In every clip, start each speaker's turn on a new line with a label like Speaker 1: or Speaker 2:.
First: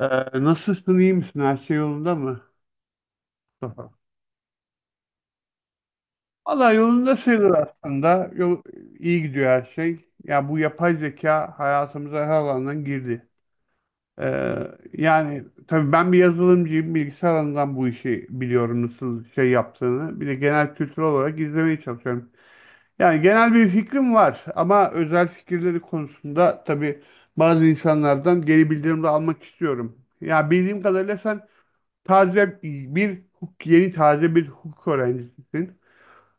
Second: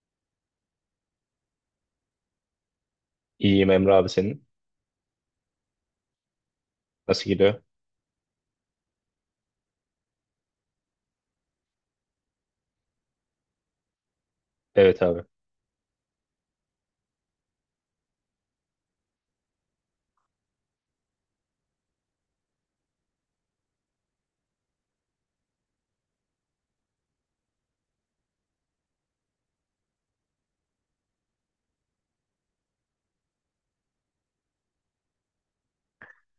Speaker 1: Ee, Nasılsın, iyi misin? Her şey yolunda mı
Speaker 2: İyiyim
Speaker 1: Mustafa?
Speaker 2: Emre abi senin.
Speaker 1: Valla yolunda
Speaker 2: Nasıl
Speaker 1: sayılır
Speaker 2: gidiyor?
Speaker 1: aslında. Yol, iyi gidiyor her şey. Ya bu yapay zeka hayatımıza her alandan girdi. Ee,
Speaker 2: Evet abi.
Speaker 1: Yani tabii ben bir yazılımcıyım. Bilgisayar alanından bu işi biliyorum nasıl şey yaptığını. Bir de genel kültür olarak izlemeye çalışıyorum. Yani genel bir fikrim var ama özel fikirleri konusunda tabii bazı insanlardan geri bildirim de almak istiyorum. Ya bildiğim kadarıyla sen yeni taze bir hukuk öğrencisisin.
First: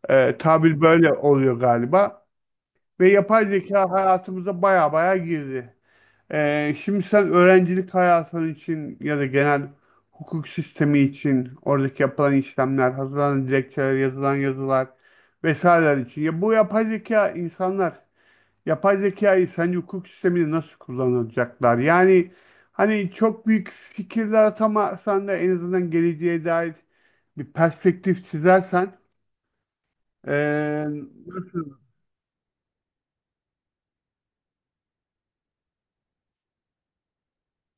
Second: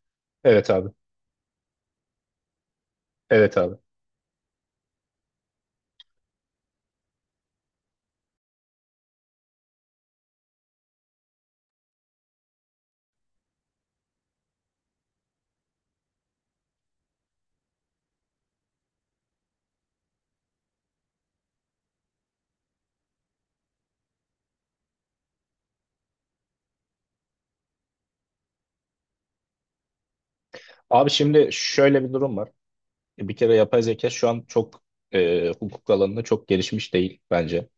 Speaker 2: Evet
Speaker 1: Tabir
Speaker 2: abi.
Speaker 1: böyle oluyor galiba. Ve yapay
Speaker 2: Evet abi.
Speaker 1: zeka hayatımıza baya baya girdi. Şimdi sen öğrencilik hayatın için ya da genel hukuk sistemi için oradaki yapılan işlemler, hazırlanan dilekçeler, yazılan yazılar vesaireler için. Ya bu yapay zeka insanlar Yapay zekayı sence hukuk sisteminde nasıl kullanacaklar? Yani hani çok büyük fikirler atamasan da en azından geleceğe dair bir perspektif çizersen ee,
Speaker 2: Abi şimdi
Speaker 1: nasıl?
Speaker 2: şöyle bir durum var. Bir kere yapay zeka şu an çok hukuk alanında çok gelişmiş değil bence.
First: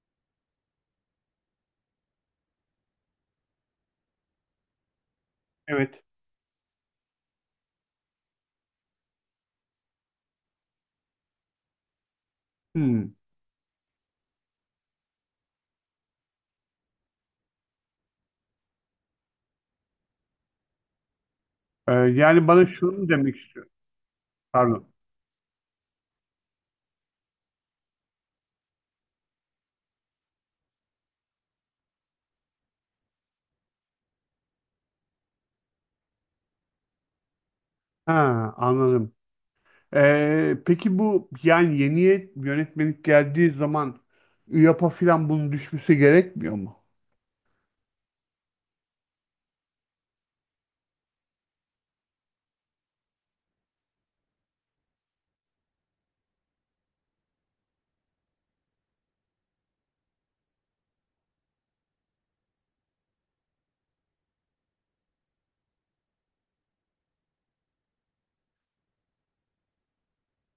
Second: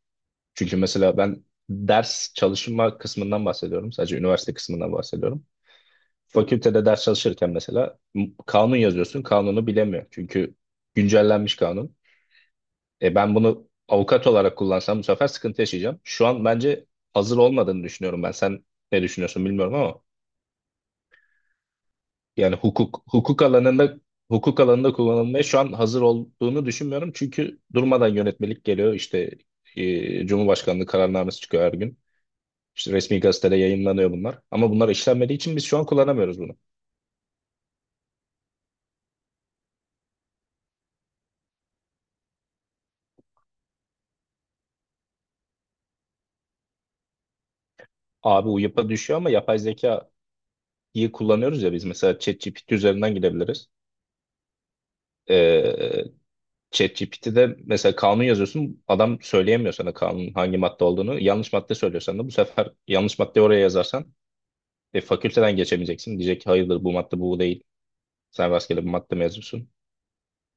Speaker 2: Çünkü mesela ben ders çalışma kısmından bahsediyorum. Sadece üniversite kısmından bahsediyorum.
Speaker 1: Evet.
Speaker 2: Fakültede ders çalışırken mesela kanun yazıyorsun. Kanunu bilemiyor. Çünkü güncellenmiş kanun.
Speaker 1: Hmm.
Speaker 2: Ben bunu avukat olarak kullansam bu sefer sıkıntı yaşayacağım. Şu an bence hazır olmadığını düşünüyorum ben. Sen ne düşünüyorsun bilmiyorum ama.
Speaker 1: Yani
Speaker 2: Yani
Speaker 1: bana şunu mu demek istiyor.
Speaker 2: hukuk
Speaker 1: Pardon.
Speaker 2: alanında kullanılmaya şu an hazır olduğunu düşünmüyorum. Çünkü durmadan yönetmelik geliyor. İşte Cumhurbaşkanlığı kararnamesi çıkıyor her gün. İşte resmi gazetede yayınlanıyor bunlar. Ama bunlar işlenmediği için biz şu an kullanamıyoruz bunu.
Speaker 1: Ha, anladım. Peki bu yani yeni yönetmenlik geldiği zaman ÜYAP'a falan bunun düşmesi gerekmiyor mu?
Speaker 2: Abi UYAP'a düşüyor ama yapay zekayı kullanıyoruz ya biz. Mesela ChatGPT üzerinden gidebiliriz. Ee, ChatGPT'de mesela kanun yazıyorsun. Adam söyleyemiyor sana kanun hangi madde olduğunu. Yanlış madde söylüyorsan da bu sefer yanlış maddeyi oraya yazarsan fakülteden geçemeyeceksin. Diyecek ki hayırdır bu madde bu değil. Sen rastgele bir madde mezunsun.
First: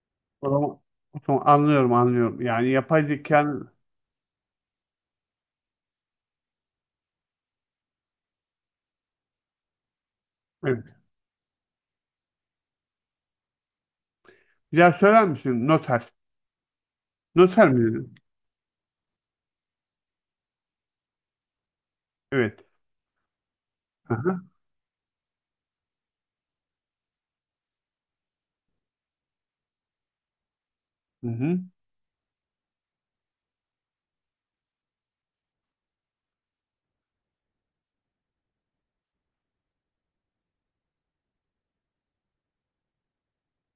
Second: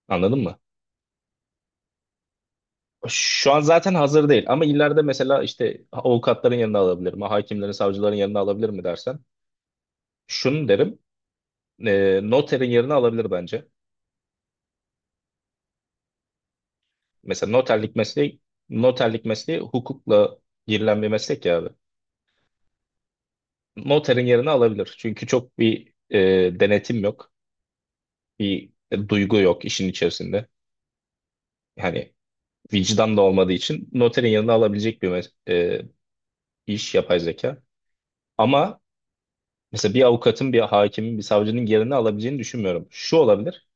Speaker 2: Anladın
Speaker 1: O
Speaker 2: mı?
Speaker 1: zaman, O zaman anlıyorum. Yani yapay
Speaker 2: Şu an
Speaker 1: zekanın
Speaker 2: zaten hazır değil ama ileride mesela işte avukatların yanına alabilir mi? Hakimlerin, savcıların yanına alabilir mi dersen. Şunu
Speaker 1: evet.
Speaker 2: derim. Noterin yerine alabilir bence.
Speaker 1: Bir daha söyler misin? Noter.
Speaker 2: Mesela
Speaker 1: Noter mi
Speaker 2: noterlik
Speaker 1: dedin?
Speaker 2: mesleği noterlik mesleği hukukla girilen bir meslek ya abi.
Speaker 1: Evet. Hı
Speaker 2: Noterin
Speaker 1: hı.
Speaker 2: yerine alabilir. Çünkü çok bir denetim yok. Bir duygu yok işin içerisinde.
Speaker 1: Hı hı.
Speaker 2: Yani vicdan da olmadığı için noterin yanına alabilecek bir iş yapay zeka. Ama mesela bir avukatın, bir hakimin, bir savcının yerini alabileceğini düşünmüyorum. Şu olabilir,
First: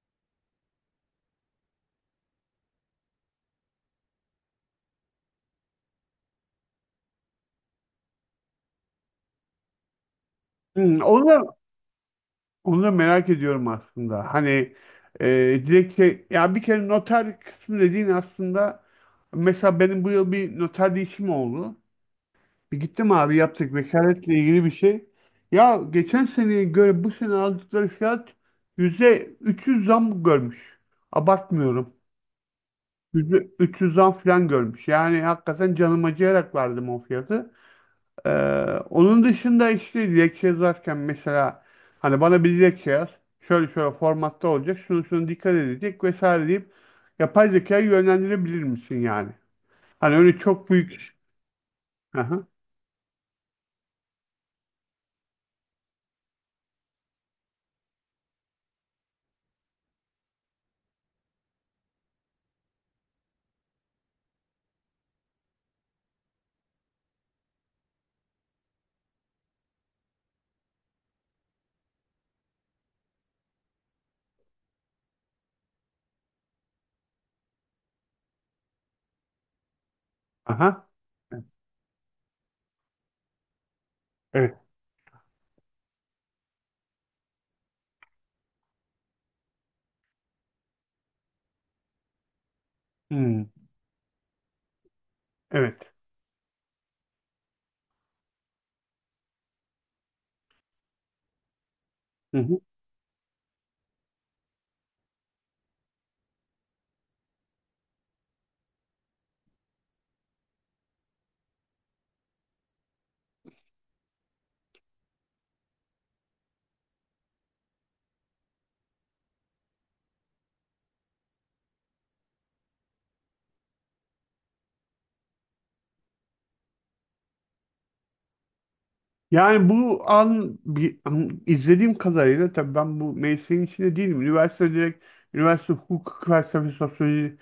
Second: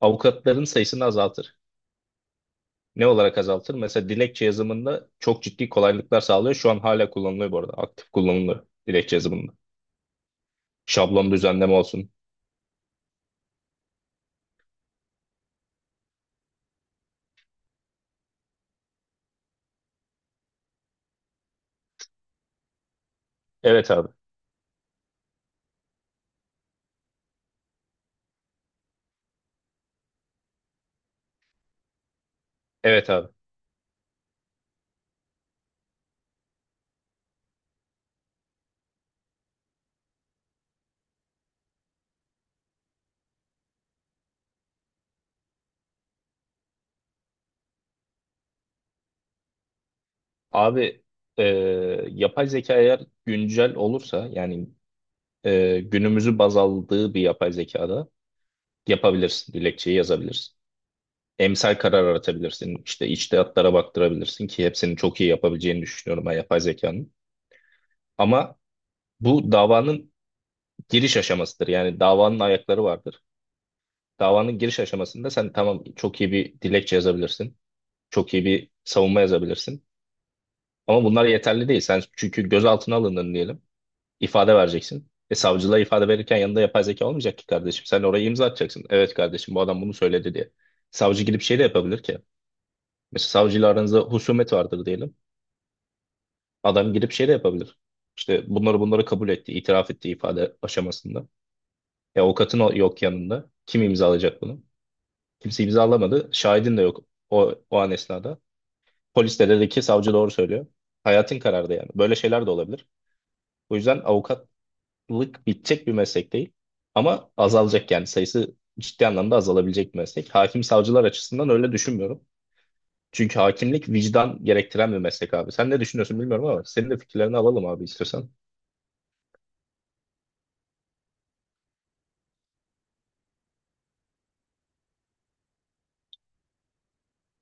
Speaker 2: avukatların sayısını azaltır. Ne olarak azaltır? Mesela dilekçe yazımında çok ciddi kolaylıklar sağlıyor. Şu an hala kullanılıyor bu arada. Aktif kullanılıyor dilekçe yazımında.
Speaker 1: Hmm.
Speaker 2: Şablon düzenleme olsun.
Speaker 1: Onu da merak ediyorum aslında. Hani e, dilekçe ya bir kere noter kısmı dediğin aslında mesela benim bu yıl bir noter değişimi oldu. Bir gittim abi yaptık
Speaker 2: Evet abi.
Speaker 1: vekaletle ilgili bir şey. Ya geçen seneye göre bu sene aldıkları fiyat %300 zam görmüş. Abartmıyorum.
Speaker 2: Evet abi.
Speaker 1: 300'den falan görmüş. Yani hakikaten canım acıyarak verdim o fiyatı. Ee, Onun dışında işte dilekçe yazarken mesela hani bana bir dilekçe yaz. Şöyle şöyle formatta olacak. Şunu şunu dikkat edecek vesaire deyip yapay zekayı yönlendirebilir misin yani? Hani öyle çok
Speaker 2: Abi
Speaker 1: büyük.
Speaker 2: e,
Speaker 1: Aha.
Speaker 2: yapay zeka eğer güncel olursa yani günümüzü baz aldığı bir yapay zekada yapabilirsin. Dilekçeyi yazabilirsin. Emsal karar aratabilirsin. İşte içtihatlara baktırabilirsin ki hepsini çok iyi yapabileceğini düşünüyorum ben yapay zekanın. Ama bu davanın giriş aşamasıdır. Yani davanın ayakları vardır. Davanın giriş aşamasında sen tamam çok iyi bir dilekçe yazabilirsin. Çok iyi bir savunma yazabilirsin.
Speaker 1: Aha.
Speaker 2: Ama bunlar yeterli değil. Sen çünkü gözaltına alındın diyelim. İfade
Speaker 1: Evet.
Speaker 2: vereceksin. Savcılığa ifade verirken yanında yapay zeka olmayacak ki kardeşim. Sen oraya imza atacaksın. Evet kardeşim bu adam bunu söyledi diye. Savcı gidip şey de yapabilir ki. Mesela
Speaker 1: Hmm,
Speaker 2: savcıyla aranızda husumet vardır diyelim.
Speaker 1: evet.
Speaker 2: Adam gidip şey de yapabilir. İşte bunları kabul etti, itiraf etti ifade aşamasında. E,
Speaker 1: Hı
Speaker 2: avukatın
Speaker 1: hı.
Speaker 2: yok yanında. Kim imzalayacak bunu? Kimse imzalamadı. Şahidin de yok o an esnada. Polis de dedi ki savcı doğru söylüyor. Hayatın karardı yani. Böyle şeyler de olabilir. O yüzden avukatlık bitecek bir meslek değil. Ama azalacak yani sayısı ciddi anlamda azalabilecek bir meslek. Hakim savcılar açısından öyle düşünmüyorum. Çünkü hakimlik vicdan gerektiren bir meslek abi. Sen ne düşünüyorsun bilmiyorum ama senin de fikirlerini alalım abi istiyorsan.
Speaker 1: Yani bu an bir an- izlediğim kadarıyla tabii ben bu mesleğin içinde değilim. Üniversite hukuk felsefesi sosyoloji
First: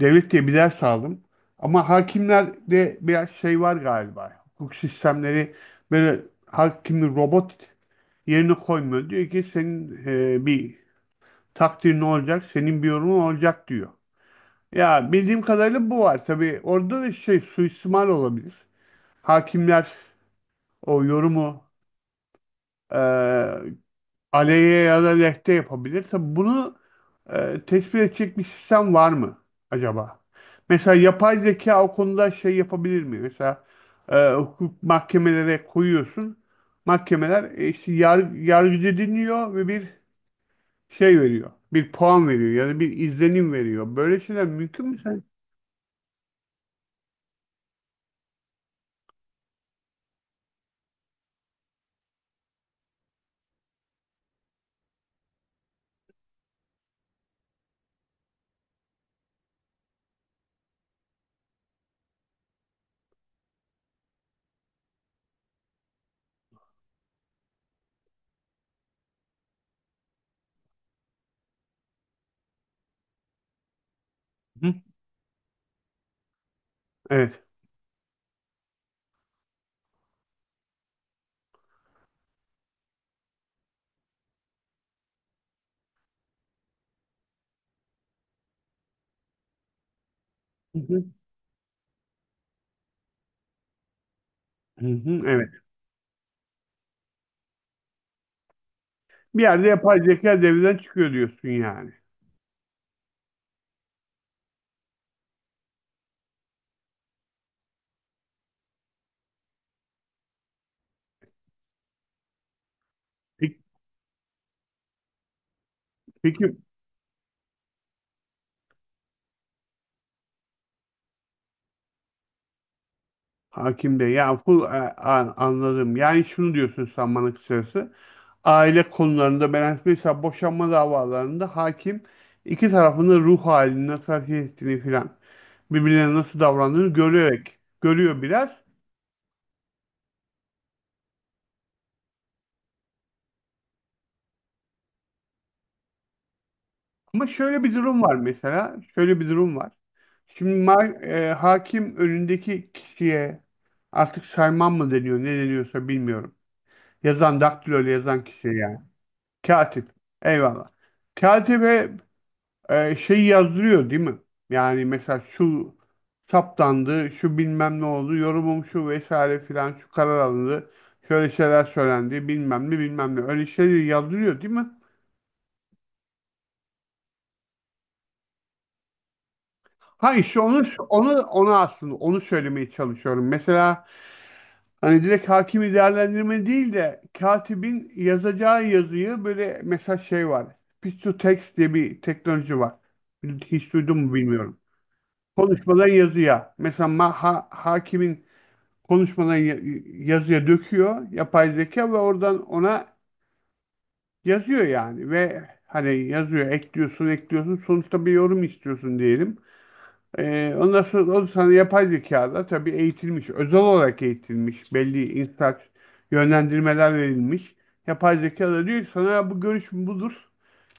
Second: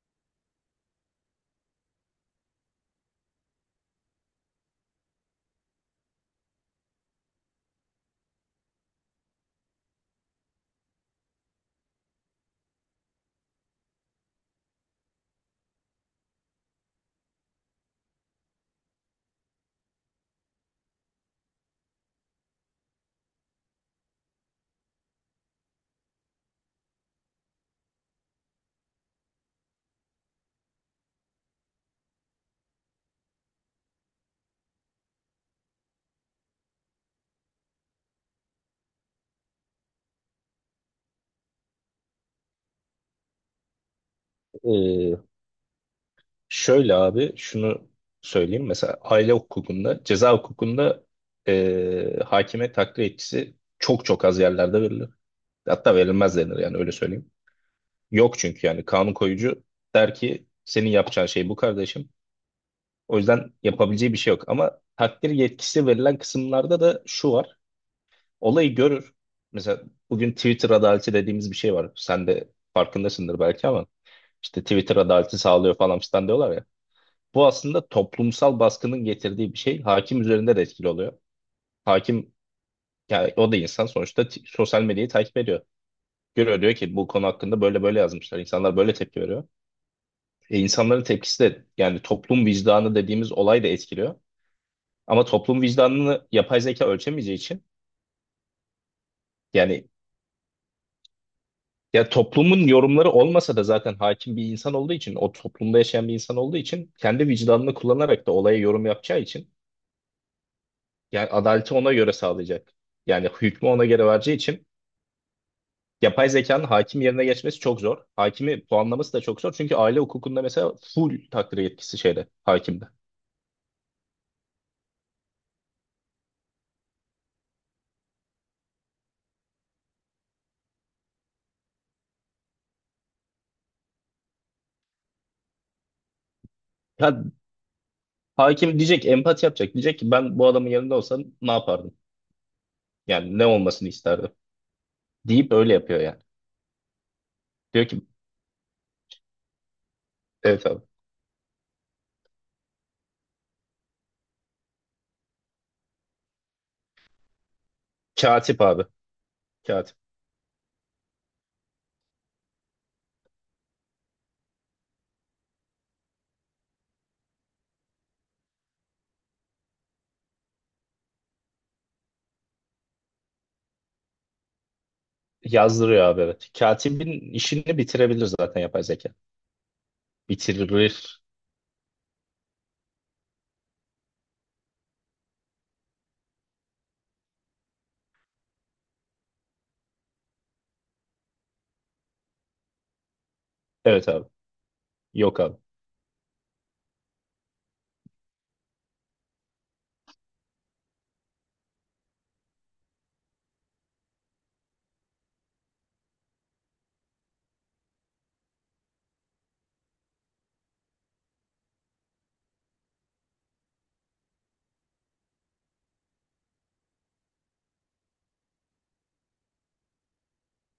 Speaker 1: devlet diye bir ders aldım. Ama hakimlerde biraz şey var galiba. Hukuk sistemleri böyle hakimi robot yerine koymuyor. Diyor ki senin bir takdirin olacak, senin bir yorumun olacak diyor. Ya bildiğim kadarıyla bu var. Tabii orada da şey suistimal olabilir. Hakimler o yorumu e, aleyhe ya da lehte yapabilirse bunu tespit edecek bir sistem var mı acaba? Mesela yapay zeka o konuda şey yapabilir mi? Mesela hukuk mahkemelere koyuyorsun. Mahkemeler işte yargıcı dinliyor ve bir şey veriyor. Bir puan veriyor ya da bir izlenim veriyor. Böyle şeyler mümkün mü
Speaker 2: Ee,
Speaker 1: sen?
Speaker 2: Şöyle abi şunu söyleyeyim. Mesela aile hukukunda, ceza hukukunda hakime takdir yetkisi çok çok az yerlerde verilir. Hatta verilmez denir yani öyle söyleyeyim. Yok çünkü yani kanun koyucu der ki senin yapacağın şey bu kardeşim. O yüzden yapabileceği bir şey yok. Ama takdir yetkisi verilen kısımlarda da şu var. Olayı görür. Mesela bugün Twitter adaleti dediğimiz bir şey var. Sen de farkındasındır belki ama işte
Speaker 1: Hı,
Speaker 2: Twitter adaleti sağlıyor falan filan diyorlar ya.
Speaker 1: evet.
Speaker 2: Bu aslında toplumsal baskının getirdiği bir şey. Hakim üzerinde de etkili oluyor. Hakim, yani o da insan sonuçta sosyal medyayı takip ediyor. Görüyor diyor ki bu konu hakkında böyle böyle yazmışlar. İnsanlar böyle tepki veriyor. E,
Speaker 1: Hı hı.
Speaker 2: insanların tepkisi de yani toplum vicdanı dediğimiz olay da etkiliyor.
Speaker 1: Hı hı,
Speaker 2: Ama
Speaker 1: evet.
Speaker 2: toplum vicdanını yapay zeka ölçemeyeceği için
Speaker 1: Bir yerde
Speaker 2: yani
Speaker 1: yapay zeka devreden çıkıyor diyorsun yani.
Speaker 2: ya toplumun yorumları olmasa da zaten hakim bir insan olduğu için o toplumda yaşayan bir insan olduğu için kendi vicdanını kullanarak da olaya yorum yapacağı için yani adaleti ona göre sağlayacak. Yani
Speaker 1: Peki,
Speaker 2: hükmü ona göre vereceği için yapay
Speaker 1: peki
Speaker 2: zekanın hakim yerine geçmesi çok zor. Hakimi puanlaması da çok zor. Çünkü aile hukukunda mesela full takdir yetkisi şeyde, hakimde.
Speaker 1: Hakim Bey ya anladım. Yani şunu diyorsun sen bana kısacası. Aile konularında ben mesela boşanma davalarında hakim iki tarafın da ruh halini nasıl hareket ettiğini filan birbirlerine nasıl davrandığını
Speaker 2: Ya,
Speaker 1: görerek görüyor biraz.
Speaker 2: hakim diyecek, empati yapacak. Diyecek ki ben bu adamın yanında olsam ne yapardım? Yani ne olmasını isterdim? Deyip öyle yapıyor yani.
Speaker 1: Ama şöyle bir
Speaker 2: Diyor
Speaker 1: durum
Speaker 2: ki
Speaker 1: var mesela. Şöyle bir durum var.
Speaker 2: evet abi.
Speaker 1: Hakim önündeki kişiye artık sayman mı deniyor ne deniyorsa bilmiyorum. Yazan daktiloyla yazan kişiye
Speaker 2: Katip
Speaker 1: yani.
Speaker 2: abi.
Speaker 1: Katip.
Speaker 2: Katip.
Speaker 1: Eyvallah. Katibe şeyi yazdırıyor değil mi? Yani mesela şu saptandı, şu bilmem ne oldu, yorumum şu vesaire filan, şu karar alındı, şöyle şeyler söylendi, bilmem ne bilmem ne. Öyle şeyleri yazdırıyor değil mi?
Speaker 2: Yazdırıyor abi evet. Katibin işini bitirebilir zaten yapay zeka.
Speaker 1: Ha işte onu, onu,
Speaker 2: Bitirir.
Speaker 1: onu aslında onu söylemeye çalışıyorum. Mesela hani direkt hakimi değerlendirme değil de katibin yazacağı yazıyı böyle mesela şey var. Speech to text diye bir teknoloji var. Hiç duydun
Speaker 2: Evet
Speaker 1: mu
Speaker 2: abi.
Speaker 1: bilmiyorum.
Speaker 2: Yok abi.
Speaker 1: Konuşmadan yazıya. Hakimin konuşmadan ya- yazıya döküyor yapay zeka ve oradan ona yazıyor yani ve hani yazıyor ekliyorsun sonuçta bir yorum istiyorsun diyelim. Ondan sonra o sana yapay zekada tabii eğitilmiş, özel olarak eğitilmiş, belli instrak yönlendirmeler verilmiş. Yapay zeka da diyor ki sana bu görüş budur,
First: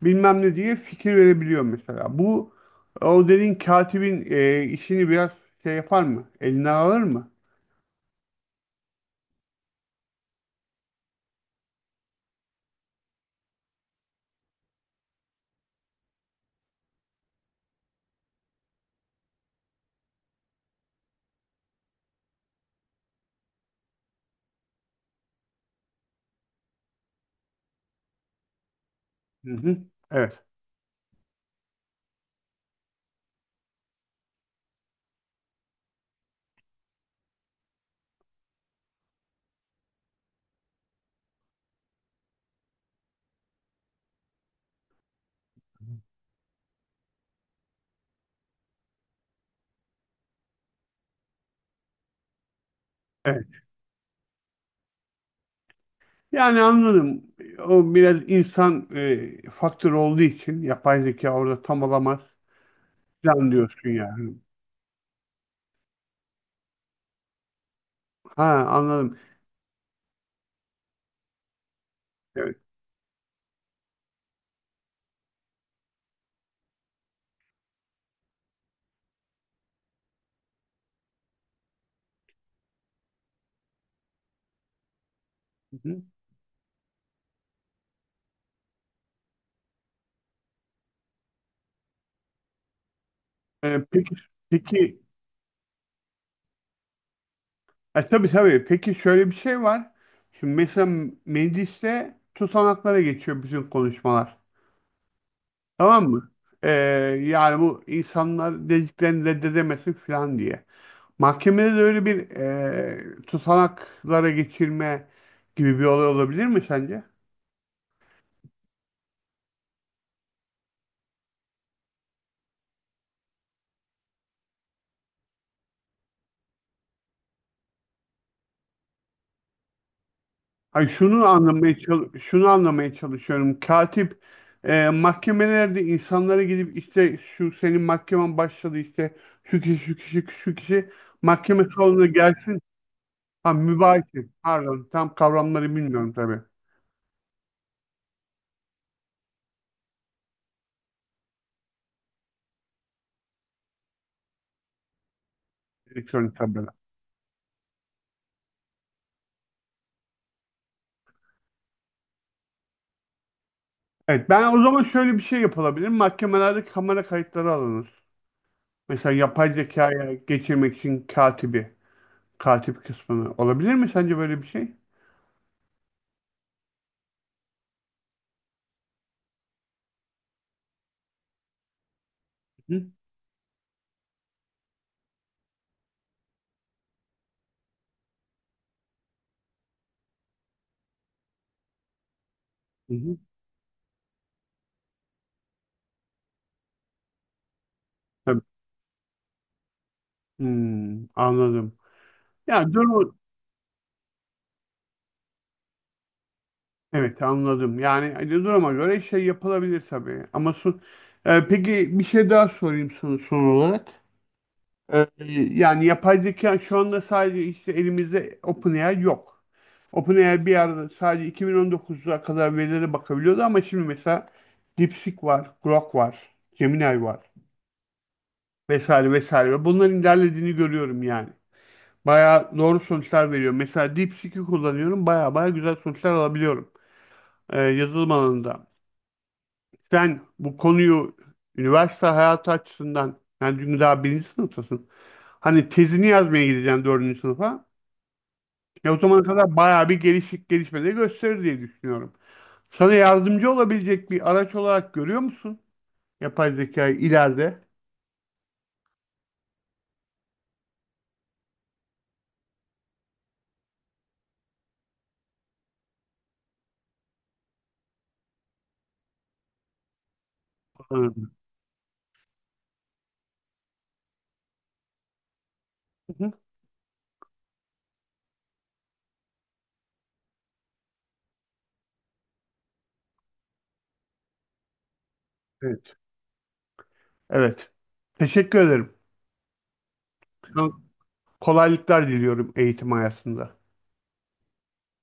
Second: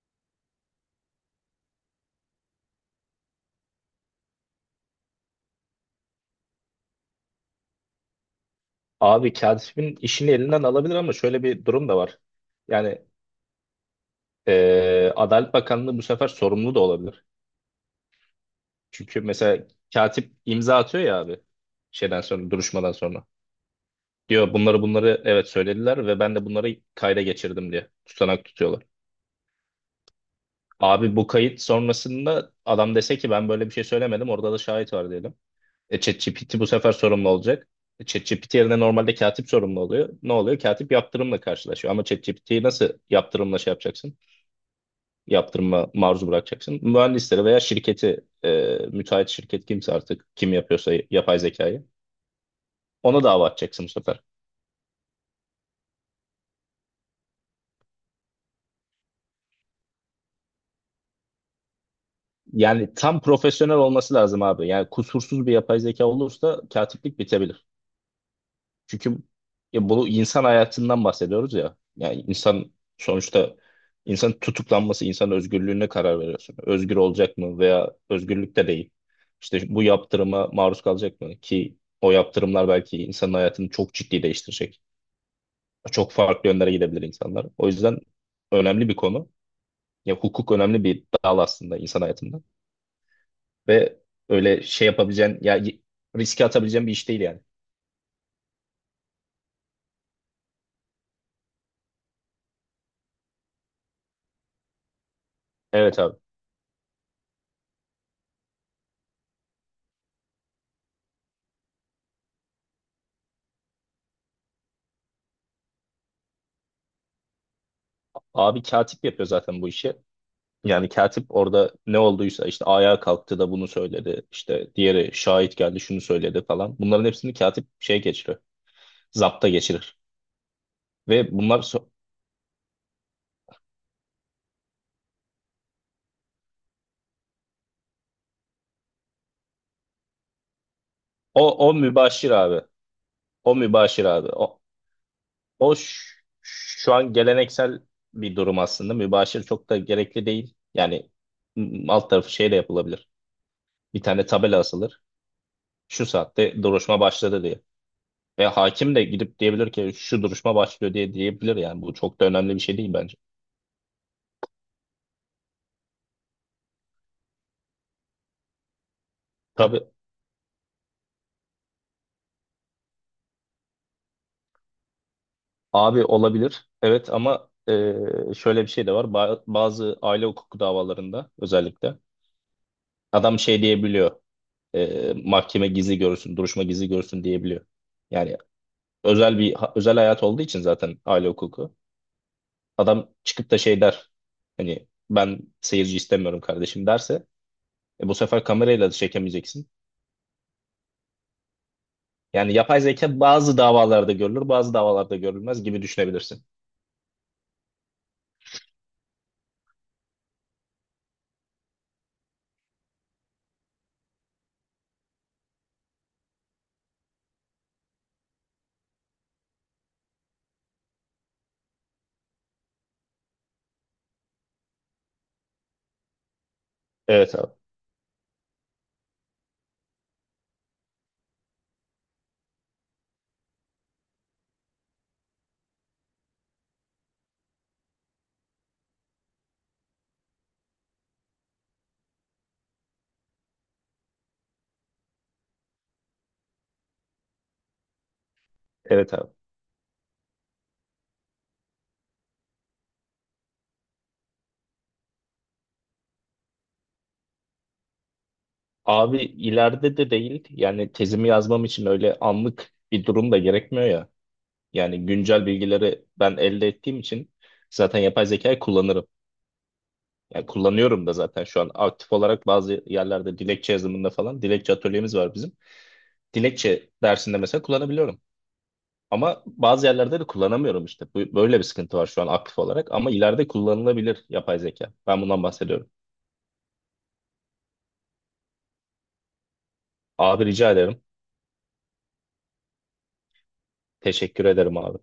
Speaker 1: bilmem ne diye fikir verebiliyor mesela. Bu o dediğin katibin işini biraz şey yapar mı? Elinden alır mı?
Speaker 2: Abi katibin işini elinden alabilir ama şöyle bir durum da var. Yani Adalet Bakanlığı bu sefer sorumlu da olabilir. Çünkü mesela katip imza atıyor ya abi şeyden sonra duruşmadan sonra. Diyor bunları evet söylediler ve ben de bunları kayda geçirdim diye tutanak tutuyorlar.
Speaker 1: Hı hı. Evet.
Speaker 2: Abi bu kayıt sonrasında adam dese ki ben böyle bir şey söylemedim orada da şahit var diyelim. ChatGPT bu sefer sorumlu olacak. ChatGPT yerine normalde katip sorumlu oluyor. Ne oluyor? Katip yaptırımla karşılaşıyor. Ama ChatGPT'yi nasıl yaptırımla şey yapacaksın? Yaptırıma maruz bırakacaksın. Mühendisleri veya şirketi, müteahhit şirket kimse artık kim yapıyorsa yapay zekayı ona
Speaker 1: Evet.
Speaker 2: dava açacaksın bu sefer.
Speaker 1: Yani anladım. O biraz insan faktörü olduğu için yapay zeka orada tam olamaz
Speaker 2: Yani tam
Speaker 1: falan
Speaker 2: profesyonel
Speaker 1: diyorsun
Speaker 2: olması
Speaker 1: yani.
Speaker 2: lazım abi. Yani kusursuz bir yapay zeka olursa katiplik bitebilir.
Speaker 1: Ha anladım.
Speaker 2: Çünkü ya bunu insan hayatından bahsediyoruz ya. Yani
Speaker 1: Evet.
Speaker 2: insan sonuçta insan tutuklanması, insan özgürlüğüne karar veriyorsun. Özgür olacak mı veya özgürlükte değil. İşte bu yaptırıma maruz kalacak mı ki o yaptırımlar belki insanın hayatını çok ciddi değiştirecek.
Speaker 1: Hı hı.
Speaker 2: Çok farklı yönlere gidebilir insanlar. O yüzden önemli bir konu. Ya hukuk önemli bir dal aslında insan hayatında. Ve
Speaker 1: Peki
Speaker 2: öyle şey
Speaker 1: peki
Speaker 2: yapabileceğin, ya riske atabileceğin bir iş değil yani.
Speaker 1: tabii tabii. Peki şöyle bir şey var. Şimdi mesela mecliste tutanaklara geçiyor bütün konuşmalar.
Speaker 2: Evet
Speaker 1: Tamam
Speaker 2: abi.
Speaker 1: mı? E, Yani bu insanlar dediklerini reddedemesin falan diye. Mahkemede de öyle bir tutanaklara geçirme gibi bir olay olabilir mi sence?
Speaker 2: Abi katip yapıyor zaten bu işi. Yani katip orada ne olduysa işte ayağa kalktı da bunu söyledi. İşte diğeri şahit geldi şunu söyledi falan. Bunların hepsini katip şey geçirir. Zapta geçirir.
Speaker 1: Ay şunu
Speaker 2: Ve bunlar
Speaker 1: anlamaya çal- şunu anlamaya çalışıyorum. Katip mahkemelerde insanlara gidip işte şu senin mahkemen başladı işte şu kişi şu kişi şu kişi mahkeme
Speaker 2: o
Speaker 1: salonuna
Speaker 2: mübaşir
Speaker 1: gelsin.
Speaker 2: abi.
Speaker 1: Ha
Speaker 2: O mübaşir
Speaker 1: mübaşir.
Speaker 2: abi.
Speaker 1: Pardon tam
Speaker 2: O
Speaker 1: kavramları
Speaker 2: ş-
Speaker 1: bilmiyorum tabii.
Speaker 2: şu an geleneksel bir durum aslında. Mübaşir çok da gerekli değil. Yani alt tarafı şeyle yapılabilir. Bir tane tabela asılır. Şu
Speaker 1: Elektronik
Speaker 2: saatte
Speaker 1: tabela.
Speaker 2: duruşma başladı diye. Ve hakim de gidip diyebilir ki şu duruşma başlıyor diye diyebilir yani. Bu çok da önemli bir şey değil bence.
Speaker 1: Evet ben o zaman şöyle bir şey yapılabilir. Mahkemelerde kamera kayıtları alınır. Mesela yapay
Speaker 2: Tabii
Speaker 1: zekaya geçirmek için katibi, katip kısmını olabilir mi sence böyle bir şey?
Speaker 2: abi olabilir. Evet ama şöyle bir şey de var. Bazı aile hukuku davalarında özellikle
Speaker 1: Hı
Speaker 2: adam şey diyebiliyor. Mahkeme gizli görsün, duruşma gizli görsün diyebiliyor. Yani özel bir ha- özel hayat olduğu için zaten aile hukuku. Adam
Speaker 1: hı.
Speaker 2: çıkıp da şey der. Hani ben seyirci istemiyorum kardeşim derse bu
Speaker 1: Tabii.
Speaker 2: sefer kamerayla da çekemeyeceksin.
Speaker 1: Hmm, anladım.
Speaker 2: Yani
Speaker 1: Yani
Speaker 2: yapay
Speaker 1: durumu
Speaker 2: zeka bazı davalarda görülür, bazı davalarda görülmez gibi düşünebilirsin.
Speaker 1: evet anladım. Yani hani duruma göre şey yapılabilir tabii. Ama son, peki bir şey daha sorayım sana son olarak. Ee, Yani yapay zeka şu anda sadece işte elimizde OpenAI yok. OpenAI bir arada sadece 2019'a kadar verilere bakabiliyordu ama şimdi mesela DeepSeek var, Grok var, Gemini var
Speaker 2: Evet abi.
Speaker 1: vesaire vesaire. Bunların ilerlediğini görüyorum yani. Bayağı doğru sonuçlar veriyor. Mesela DeepSeek'i kullanıyorum. Bayağı bayağı güzel sonuçlar alabiliyorum yazılım alanında. Sen bu konuyu üniversite hayatı açısından yani çünkü daha birinci sınıftasın. Hani tezini yazmaya gideceksin dördüncü sınıfa. Ya o
Speaker 2: Evet
Speaker 1: zamana
Speaker 2: abi.
Speaker 1: kadar bayağı bir gelişik gelişmeleri gösterir diye düşünüyorum. Sana yardımcı olabilecek bir araç olarak görüyor musun? Yapay zekayı ileride.
Speaker 2: Abi ileride de değil yani tezimi yazmam için öyle anlık bir durum da gerekmiyor ya. Yani güncel bilgileri ben elde ettiğim için zaten yapay zekayı kullanırım. Yani kullanıyorum da
Speaker 1: Anladım.
Speaker 2: zaten şu an aktif olarak bazı yerlerde dilekçe yazımında falan dilekçe atölyemiz var bizim.
Speaker 1: Hı hı.
Speaker 2: Dilekçe dersinde mesela kullanabiliyorum. Ama bazı yerlerde de kullanamıyorum işte. Böyle bir sıkıntı var şu an aktif olarak ama ileride kullanılabilir yapay zeka. Ben bundan bahsediyorum.
Speaker 1: Evet. Evet. Teşekkür ederim.
Speaker 2: Abi
Speaker 1: Sana
Speaker 2: rica ederim.
Speaker 1: kolaylıklar diliyorum eğitim hayatında.
Speaker 2: Teşekkür ederim abi.